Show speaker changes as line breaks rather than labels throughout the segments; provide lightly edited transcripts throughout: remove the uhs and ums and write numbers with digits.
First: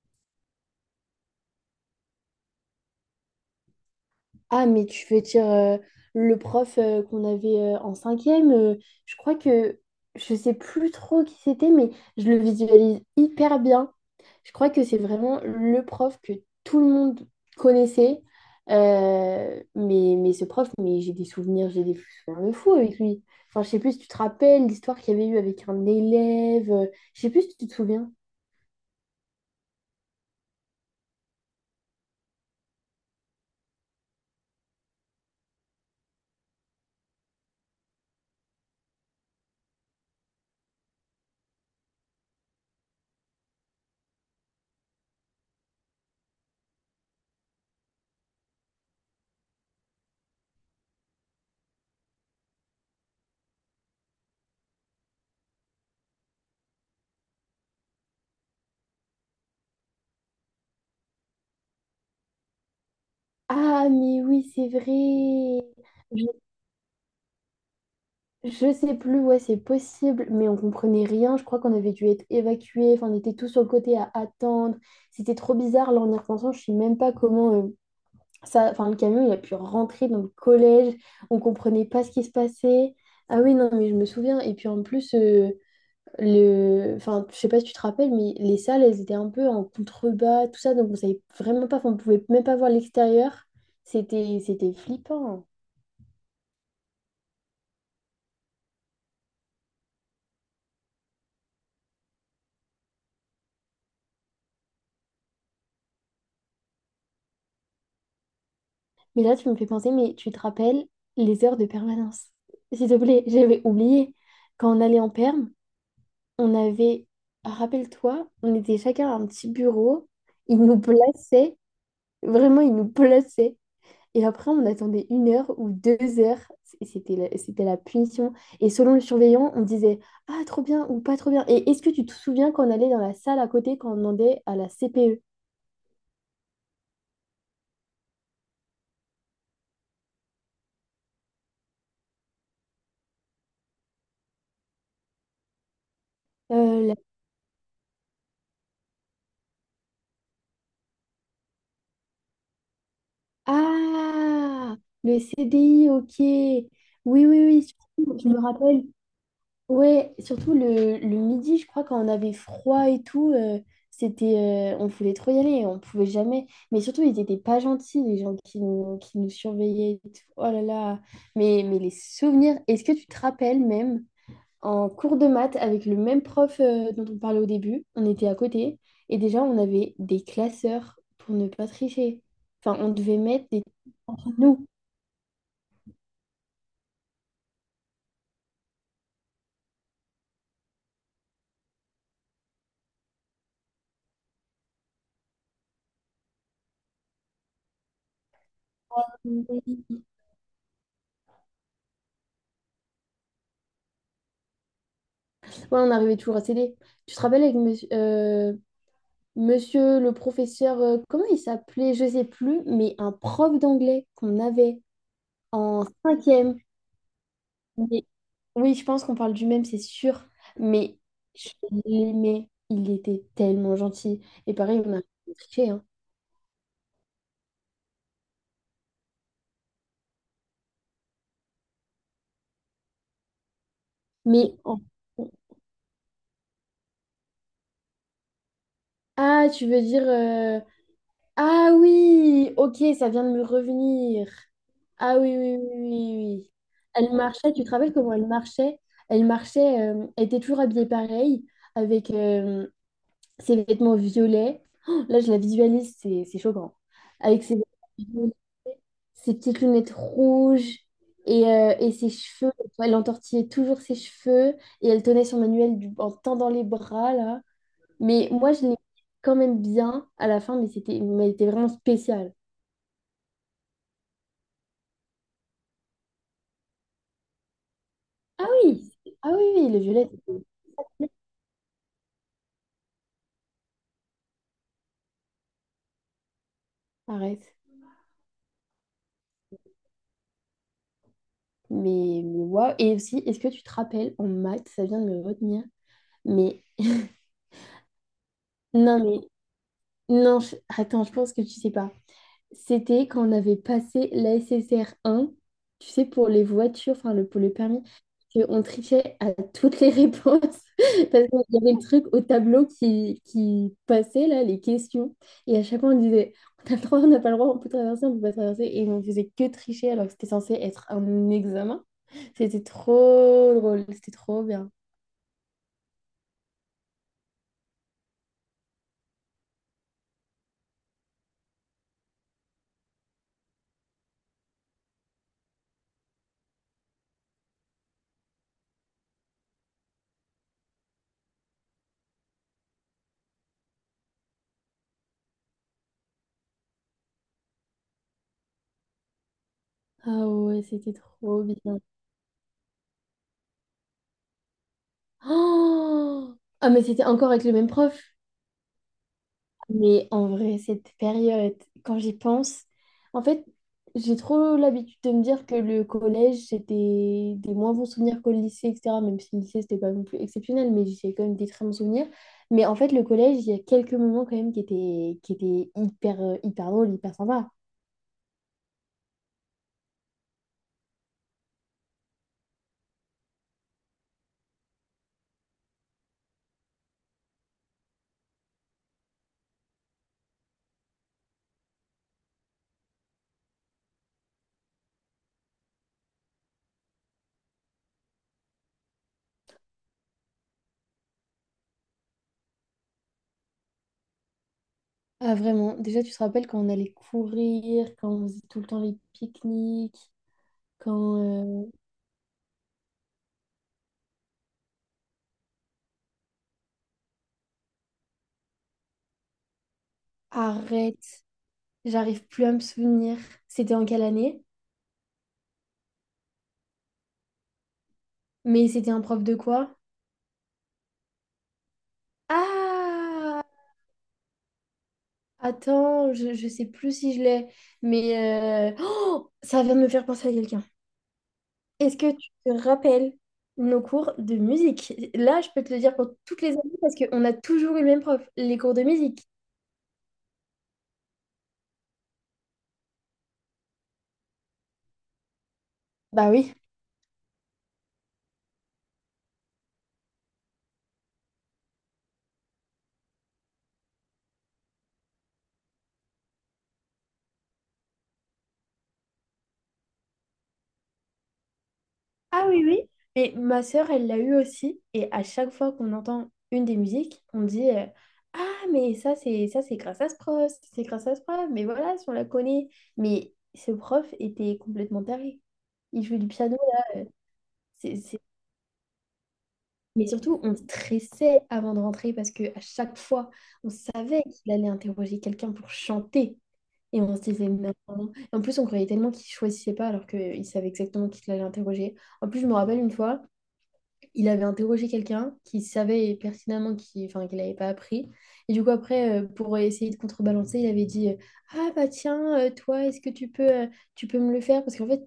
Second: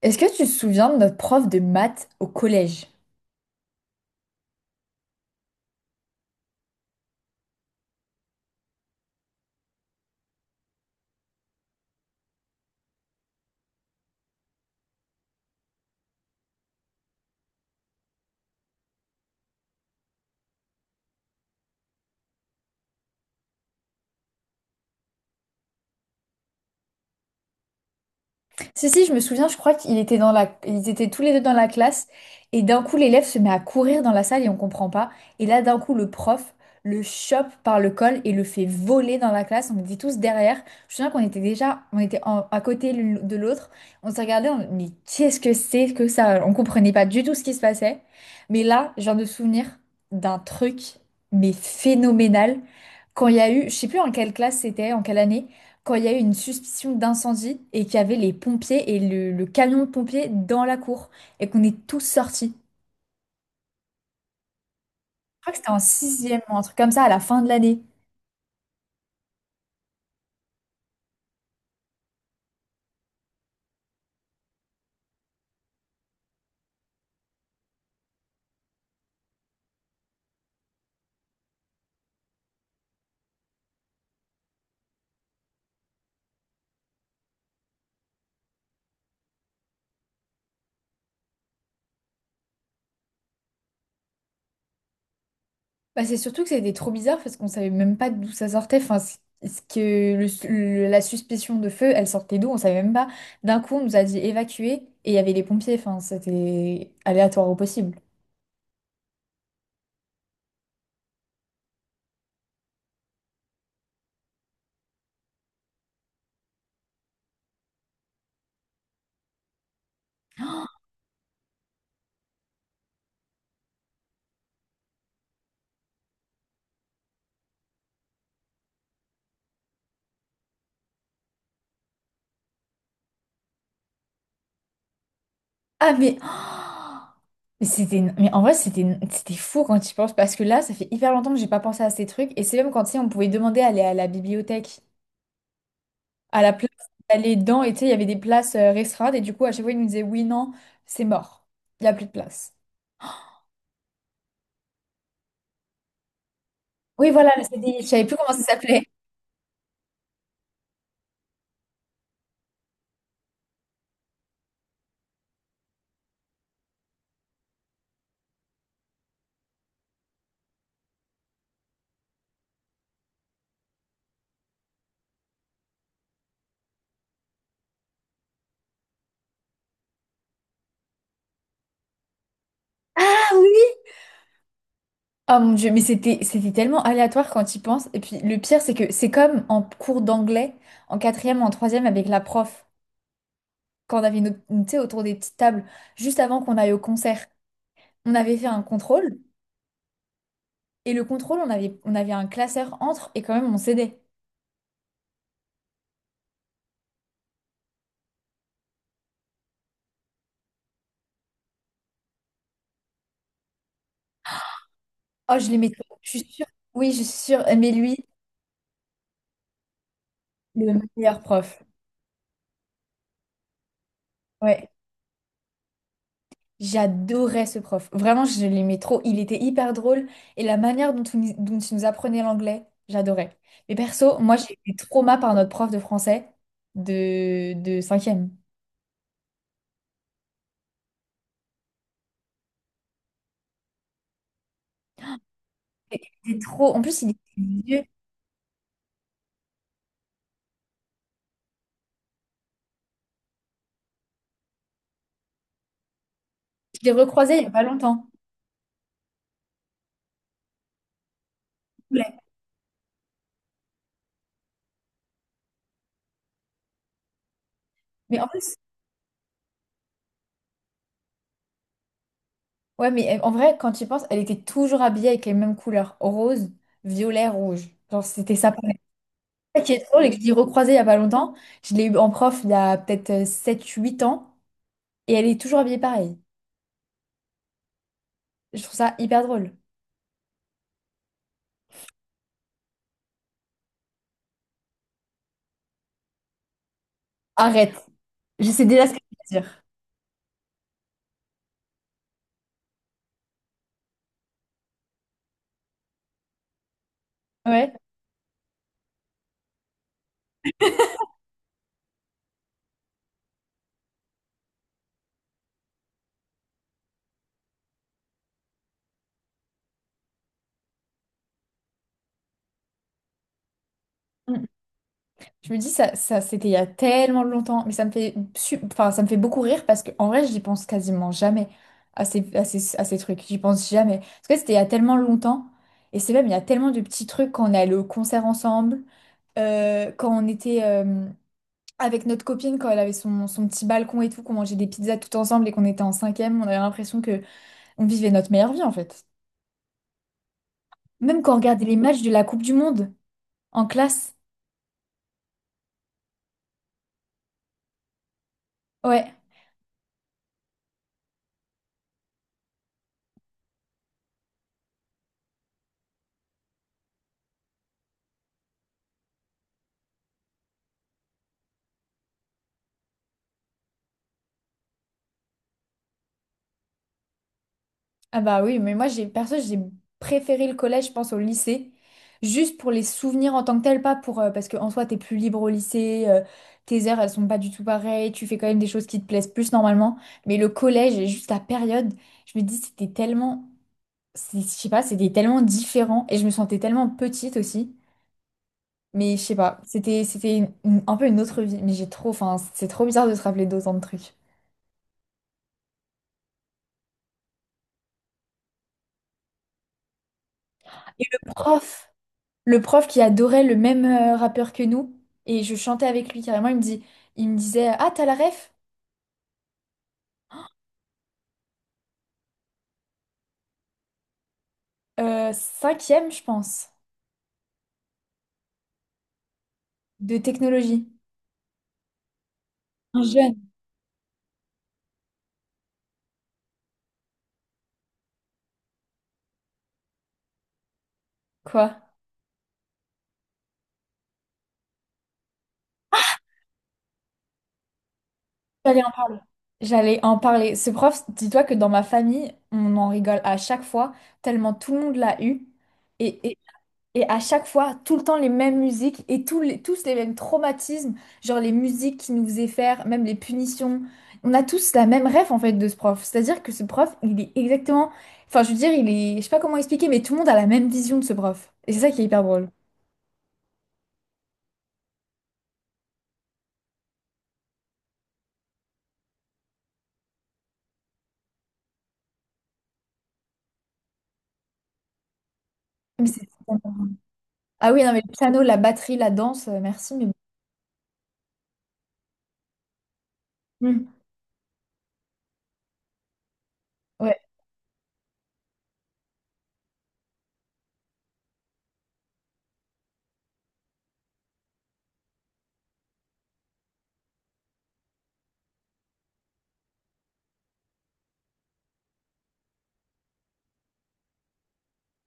Est-ce que tu te souviens de notre prof de maths au collège?
Ah, mais tu veux dire le prof qu'on avait en cinquième, je crois que je sais plus trop qui c'était, mais je le visualise hyper bien. Je crois que c'est vraiment le prof que tout le monde connaissait. Mais ce prof, mais j'ai des souvenirs de fou avec lui. Enfin, je sais plus si tu te rappelles l'histoire qu'il y avait eu avec un élève, je sais plus si tu te souviens.
Si, si, je me souviens, je crois qu'ils étaient dans la... ils étaient tous les deux dans la classe et d'un coup l'élève se met à courir dans la salle et on comprend pas. Et là, d'un coup, le prof le chope par le col et le fait voler dans la classe. On était tous derrière. Je me souviens qu'on était déjà à côté l'une de l'autre. On se regardait, on... mais qu'est-ce que c'est que ça? On comprenait pas du tout ce qui se passait. Mais là, je viens de me souvenir d'un truc, mais phénoménal. Quand il y a eu, je sais plus en quelle classe c'était, en quelle année, quand il y a eu une suspicion d'incendie et qu'il y avait les pompiers et le camion de pompiers dans la cour et qu'on est tous sortis.
Ah, mais oui, c'est
Je crois que
vrai.
c'était en
Je-
sixième, un truc comme ça, à la fin de l'année.
Je sais plus, ouais, c'est possible, mais on comprenait rien. Je crois qu'on avait dû être évacués. Enfin, on était tous sur le côté à attendre. C'était trop bizarre. Là, en y repensant, je sais même pas comment ça. Enfin, le camion, il a pu rentrer dans le collège. On comprenait pas ce qui se passait. Ah oui, non, mais je me souviens. Et puis en plus, le. Enfin, je sais pas si tu te rappelles, mais les salles, elles étaient un peu en contrebas, tout ça. Donc, on savait vraiment pas. Enfin, on pouvait même pas voir l'extérieur. C'était flippant.
Bah, c'est surtout que c'était trop bizarre parce qu'on savait même pas d'où ça sortait. Enfin, c- ce que le- la suspicion de feu, elle sortait d'où? On savait même pas. D'un coup, on nous a dit évacuer et il y avait les pompiers. Enfin, c'était aléatoire au possible.
Mais là, tu me fais penser, mais tu te rappelles les heures de permanence. S'il te plaît, j'avais oublié. Quand on allait en perm, on avait, rappelle-toi, on était chacun à un petit bureau. Ils nous plaçaient, vraiment, ils nous plaçaient. Et après, on attendait 1 heure ou 2 heures. Et c'était la punition. Et selon le surveillant, on disait, ah, trop bien ou pas trop bien. Et est-ce que tu te souviens quand on allait dans la salle à côté, quand on demandait à la CPE?
Ah, mais, oh, mais mais en vrai, c'était fou quand tu y penses parce que là, ça fait hyper longtemps que j'ai pas pensé à ces trucs. Et c'est même quand, tu sais, on pouvait demander à aller à la bibliothèque, à la place
Euh,
d'aller dedans. Et tu sais, il y avait des places restreintes. Et du coup, à chaque fois, ils nous disaient, oui, non, c'est mort. Il n'y a plus de place.
Ah, le CDI, ok.
Oui,
Oui, oui,
voilà, le
oui,
CDI. Je savais plus
surtout, je
comment
me
ça s'appelait.
rappelle. Ouais, surtout le midi, je crois, quand on avait froid et tout, on voulait trop y aller, on pouvait jamais. Mais surtout, ils étaient pas gentils, les gens qui nous surveillaient et tout. Oh là là. Mais les souvenirs, est-ce que tu te rappelles même en cours de maths avec le même prof dont on parlait au début? On était à côté et déjà on avait des classeurs pour ne pas tricher. Enfin, on devait
Ah
mettre
oui!
des entre nous.
Oh mon Dieu, mais c'était tellement aléatoire quand tu y penses. Et puis le pire, c'est que c'est comme en cours d'anglais, en quatrième ou en troisième avec la prof, quand on avait une, tu sais, autour des petites tables, juste avant qu'on aille au concert, on avait fait un contrôle.
Ouais,
Et le contrôle, on avait un classeur entre et quand même on cédait.
on arrivait toujours à s'aider. Tu te rappelles avec monsieur, monsieur le professeur, comment il s'appelait? Je sais plus, mais un prof d'anglais qu'on avait
Oh, je les mettais,
en
je suis sûre.
cinquième.
Oui, je suis sûre. Mais lui,
Mais- oui, je pense qu'on parle du même, c'est sûr.
le
Mais
meilleur
je
prof.
l'aimais. Il était tellement gentil. Et
Ouais,
pareil, on a triché, hein.
j'adorais ce prof. Vraiment, je l'aimais trop. Il était hyper drôle et la manière dont il nous apprenait l'anglais, j'adorais. Mais perso, moi,
Mais
j'ai été
en-
trauma par notre prof de français de cinquième.
ah, tu veux dire ah oui, ok, ça vient de me revenir. Ah oui, oui, oui, oui,
Il était
oui, oui.
trop... En plus, il
Elle
était
marchait, tu te
vieux.
rappelles comment elle marchait? Elle marchait, elle était toujours habillée pareil, avec ses vêtements violets. Oh, là, je la visualise, c'est choquant.
Je l'ai recroisé il
Avec
n'y a
ses,
pas longtemps.
ses petites lunettes rouges et ses
Ouais.
cheveux. Elle entortillait toujours ses cheveux et elle tenait son manuel en tendant les bras, là.
Mais en
Mais moi,
plus,
je l'ai quand même bien à la fin, mais elle était vraiment spécial.
ouais, mais en vrai, quand tu y penses, elle était toujours habillée avec les mêmes couleurs, rose, violet, rouge. Genre, c'était
Ah
sa palette.
oui, ah oui,
Ça
oui,
qui
le
est drôle
violet,
et que je l'ai recroisée il n'y a pas longtemps. Je l'ai eu en prof il y a peut-être sept, huit ans et elle est toujours habillée pareil.
arrête.
Je trouve ça hyper drôle.
Mais waouh. Et aussi, est-ce que tu te rappelles en maths, ça vient de me retenir, mais
Arrête. Je sais déjà ce que
non, mais
tu vas dire.
non, attends, je pense que tu sais pas. C'était quand on avait passé la SSR1, tu sais, pour les voitures, enfin pour le
Ouais.
permis, que on trichait à toutes les réponses parce qu'il y avait le truc au tableau qui passait, là, les questions. Et à chaque fois, on disait, on a le droit, on n'a pas le droit, on peut traverser, on peut pas traverser. Et on faisait que tricher alors que c'était censé être un examen. C'était trop drôle, c'était
Mm.
trop bien.
Je me dis, ça c'était il y a tellement longtemps, mais ça me fait, enfin, ça me fait beaucoup rire parce qu'en vrai, j'y pense quasiment jamais à ces trucs. J'y pense jamais. Parce que c'était il y a tellement longtemps. Et c'est même, il y a tellement de petits trucs quand on est allé au concert ensemble, quand on était avec notre copine, quand elle avait son, son petit balcon et tout, qu'on mangeait des pizzas tout ensemble et qu'on était en cinquième, on avait l'impression que on vivait notre meilleure vie en fait.
Ah ouais, c'était
Même quand on
trop
regardait les
bien.
matchs de la Coupe du Monde. En classe?
Oh ah, mais c'était encore avec le même prof.
Ouais.
Mais en vrai, cette période, quand j'y pense, en fait, j'ai trop l'habitude de me dire que le collège, c'était des moins bons souvenirs qu'au lycée, etc. Même si le lycée, c'était pas non plus exceptionnel, mais j'ai quand même des très bons souvenirs. Mais en fait, le collège, il y a quelques moments quand même qui étaient hyper, hyper drôles, hyper sympas.
Ah bah oui, mais moi j'ai perso j'ai préféré le collège, je pense, au lycée. Juste pour les souvenirs en tant que tel, pas pour parce qu'en soi t'es plus libre au lycée, tes heures elles sont pas du tout pareilles, tu fais quand même des choses qui te plaisent plus normalement. Mais le collège et juste la période, je me dis c'était tellement, je sais pas, c'était tellement différent et je me sentais tellement petite aussi. Mais je sais pas, un peu une autre vie. Mais j'ai trop, enfin c'est trop bizarre de se rappeler d'autant de trucs.
Ah, vraiment. Déjà, tu te rappelles quand on allait courir, quand on faisait tout le temps les pique-niques,
Et le
quand... euh,
prof? Le prof qui adorait le même rappeur que nous et je chantais avec lui carrément. Il me disait, ah t'as la ref?
arrête, j'arrive plus à me souvenir. C'était en quelle année?
Cinquième, je pense,
Mais c'était un prof de quoi?
de technologie. Un jeune,
Ah, attends, je sais plus si je l'ai, mais oh, ça vient de me faire penser à quelqu'un.
quoi.
Est-ce que tu te rappelles nos cours de musique? Là, je peux te le dire pour toutes les années parce qu'on a toujours eu le même prof, les cours
J'allais
de
en parler.
musique.
J'allais en parler. Ce prof, dis-toi que dans ma famille, on en rigole à chaque fois, tellement tout le monde l'a eu.
Bah
Et,
oui.
Et à chaque fois, tout le temps les mêmes musiques et tous les mêmes traumatismes, genre les musiques qui nous faisaient faire, même les punitions. On a tous la même rêve en fait de ce prof. C'est-à-dire que ce prof, il est exactement. Enfin, je veux dire, il est. Je sais pas comment expliquer, mais tout le monde a la même vision de ce prof. Et c'est ça qui est hyper
Ah
drôle.
oui, oui. Mais ma sœur, elle l'a eu aussi. Et à chaque fois qu'on entend une des musiques, on dit ah, mais ça, c'est grâce à ce prof, c'est grâce à ce prof, mais voilà, si on la connaît. Mais ce prof était complètement taré. Il
Mais
jouait
c'est-
du piano.
Ah oui, non,
C'est-
mais le
c'est-
piano, la batterie, la danse, merci, mais.
Mais surtout, on stressait avant de rentrer parce que à chaque fois, on
Hmm.
savait qu'il allait interroger quelqu'un pour chanter. Et on
Ouais.
se disait, non. En plus, on croyait tellement qu'il choisissait pas alors qu'il savait exactement qui allait interroger. En plus, je me rappelle une fois, il avait interrogé quelqu'un qui savait pertinemment qu'il enfin, qu'il n'avait pas appris. Et du coup, après, pour essayer de contrebalancer, il avait dit, ah bah tiens, toi, est-ce que tu peux, tu peux me le faire? Parce qu'en fait,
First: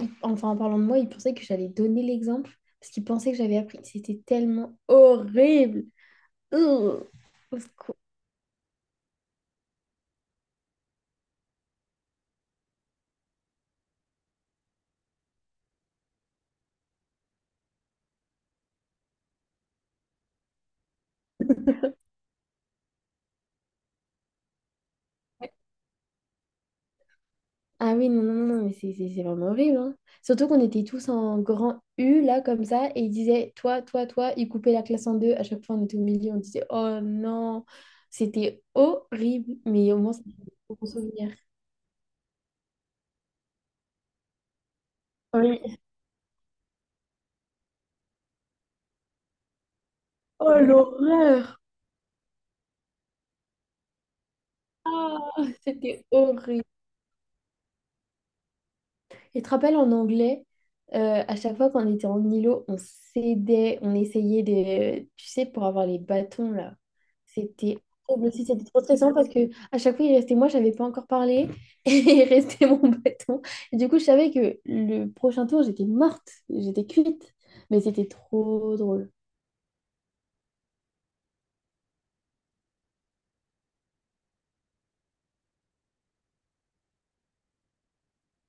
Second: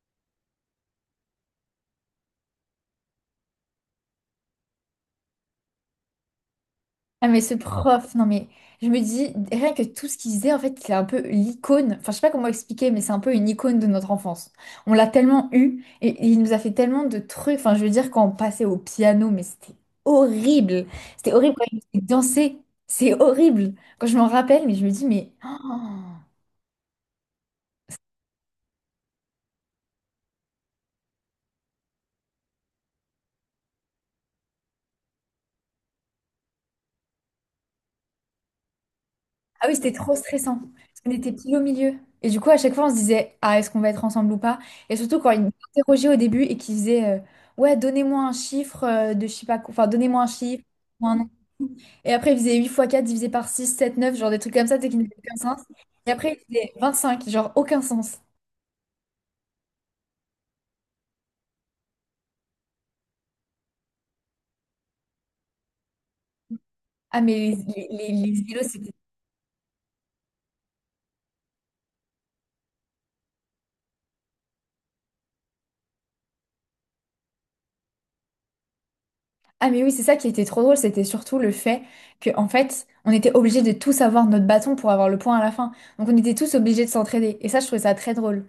enfin, en parlant de moi, il pensait que j'allais donner l'exemple, parce qu'il pensait que j'avais appris. C'était tellement horrible. Ugh.
Ah mais ce
Au secours.
prof, non mais je me dis, rien que tout ce qu'il disait, en fait, c'est un peu l'icône, enfin je sais pas comment expliquer, mais c'est un peu une icône de notre enfance. On l'a tellement eu, et il nous a fait tellement de trucs, enfin je veux dire quand on passait au piano, mais horrible, c'était horrible quand il nous faisait danser, c'est horrible. Quand je m'en rappelle, mais je me dis, mais... oh.
Ah oui, non, non, non, non, mais c'est vraiment horrible, hein. Surtout qu'on était tous en grand U, là, comme ça, et ils disaient, toi, toi, toi, ils coupaient la classe en deux. À chaque fois, on était au milieu, on disait, oh non, c'était horrible,
Ah oui, c'était
mais au moins,
trop
c'était
stressant.
un bon
Parce qu'on
souvenir.
était pile au milieu. Et du coup, à chaque fois, on se disait, ah, est-ce qu'on va être ensemble ou pas? Et surtout quand ils nous
Oui.
interrogeaient au début et qu'ils disaient, ouais, donnez-moi un chiffre de je sais pas quoi. Enfin, donnez-moi un
Oh,
chiffre. Donnez un nom.
l'horreur!
Et après, ils faisaient 8 fois 4 divisé par 6 7 9 genre des trucs comme ça, tu sais, qui n'avaient aucun
Ah,
sens.
c'était
Et après, ils
horrible.
faisaient 25 genre aucun sens.
Et tu te rappelles en anglais, à chaque fois qu'on était en îlot, on s'aidait, on essayait de, tu sais, pour avoir les bâtons là.
Ah, mais
C'était horrible
les
aussi, c'était
vélos,
trop
c'était.
stressant parce que à chaque fois il restait moi, j'avais pas encore parlé et il restait mon bâton. Et du coup, je savais que le prochain tour, j'étais morte, j'étais cuite, mais c'était trop drôle.
Ah, mais oui, c'est ça qui était trop drôle. C'était surtout le fait que, en fait, on était obligés de tous avoir notre bâton pour avoir le point à la fin. Donc, on était tous obligés de s'entraider. Et ça, je trouvais ça très drôle.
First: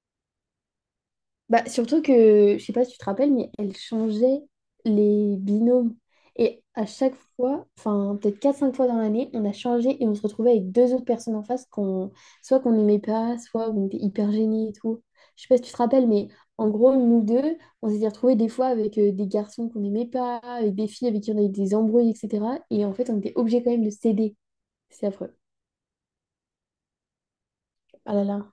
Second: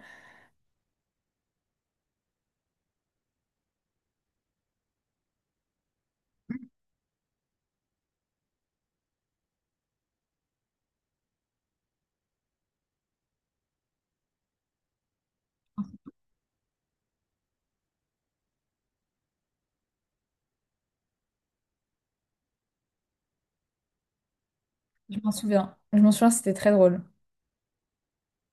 Bah, surtout que, je sais pas si tu te rappelles, mais elle changeait les binômes. Et à chaque fois, enfin peut-être quatre cinq fois dans l'année, on a changé et on se retrouvait avec deux autres personnes en face qu'on soit qu'on n'aimait pas, soit on était hyper gênés et tout. Je sais pas si tu te rappelles, mais en gros, nous deux, on s'était retrouvés des fois avec des garçons qu'on n'aimait pas, avec des filles avec qui on avait des embrouilles, etc. Et en fait, on était obligés quand même de céder. C'est
Je m'en
affreux.
souviens. Je m'en souviens, c'était très drôle.
Ah là là.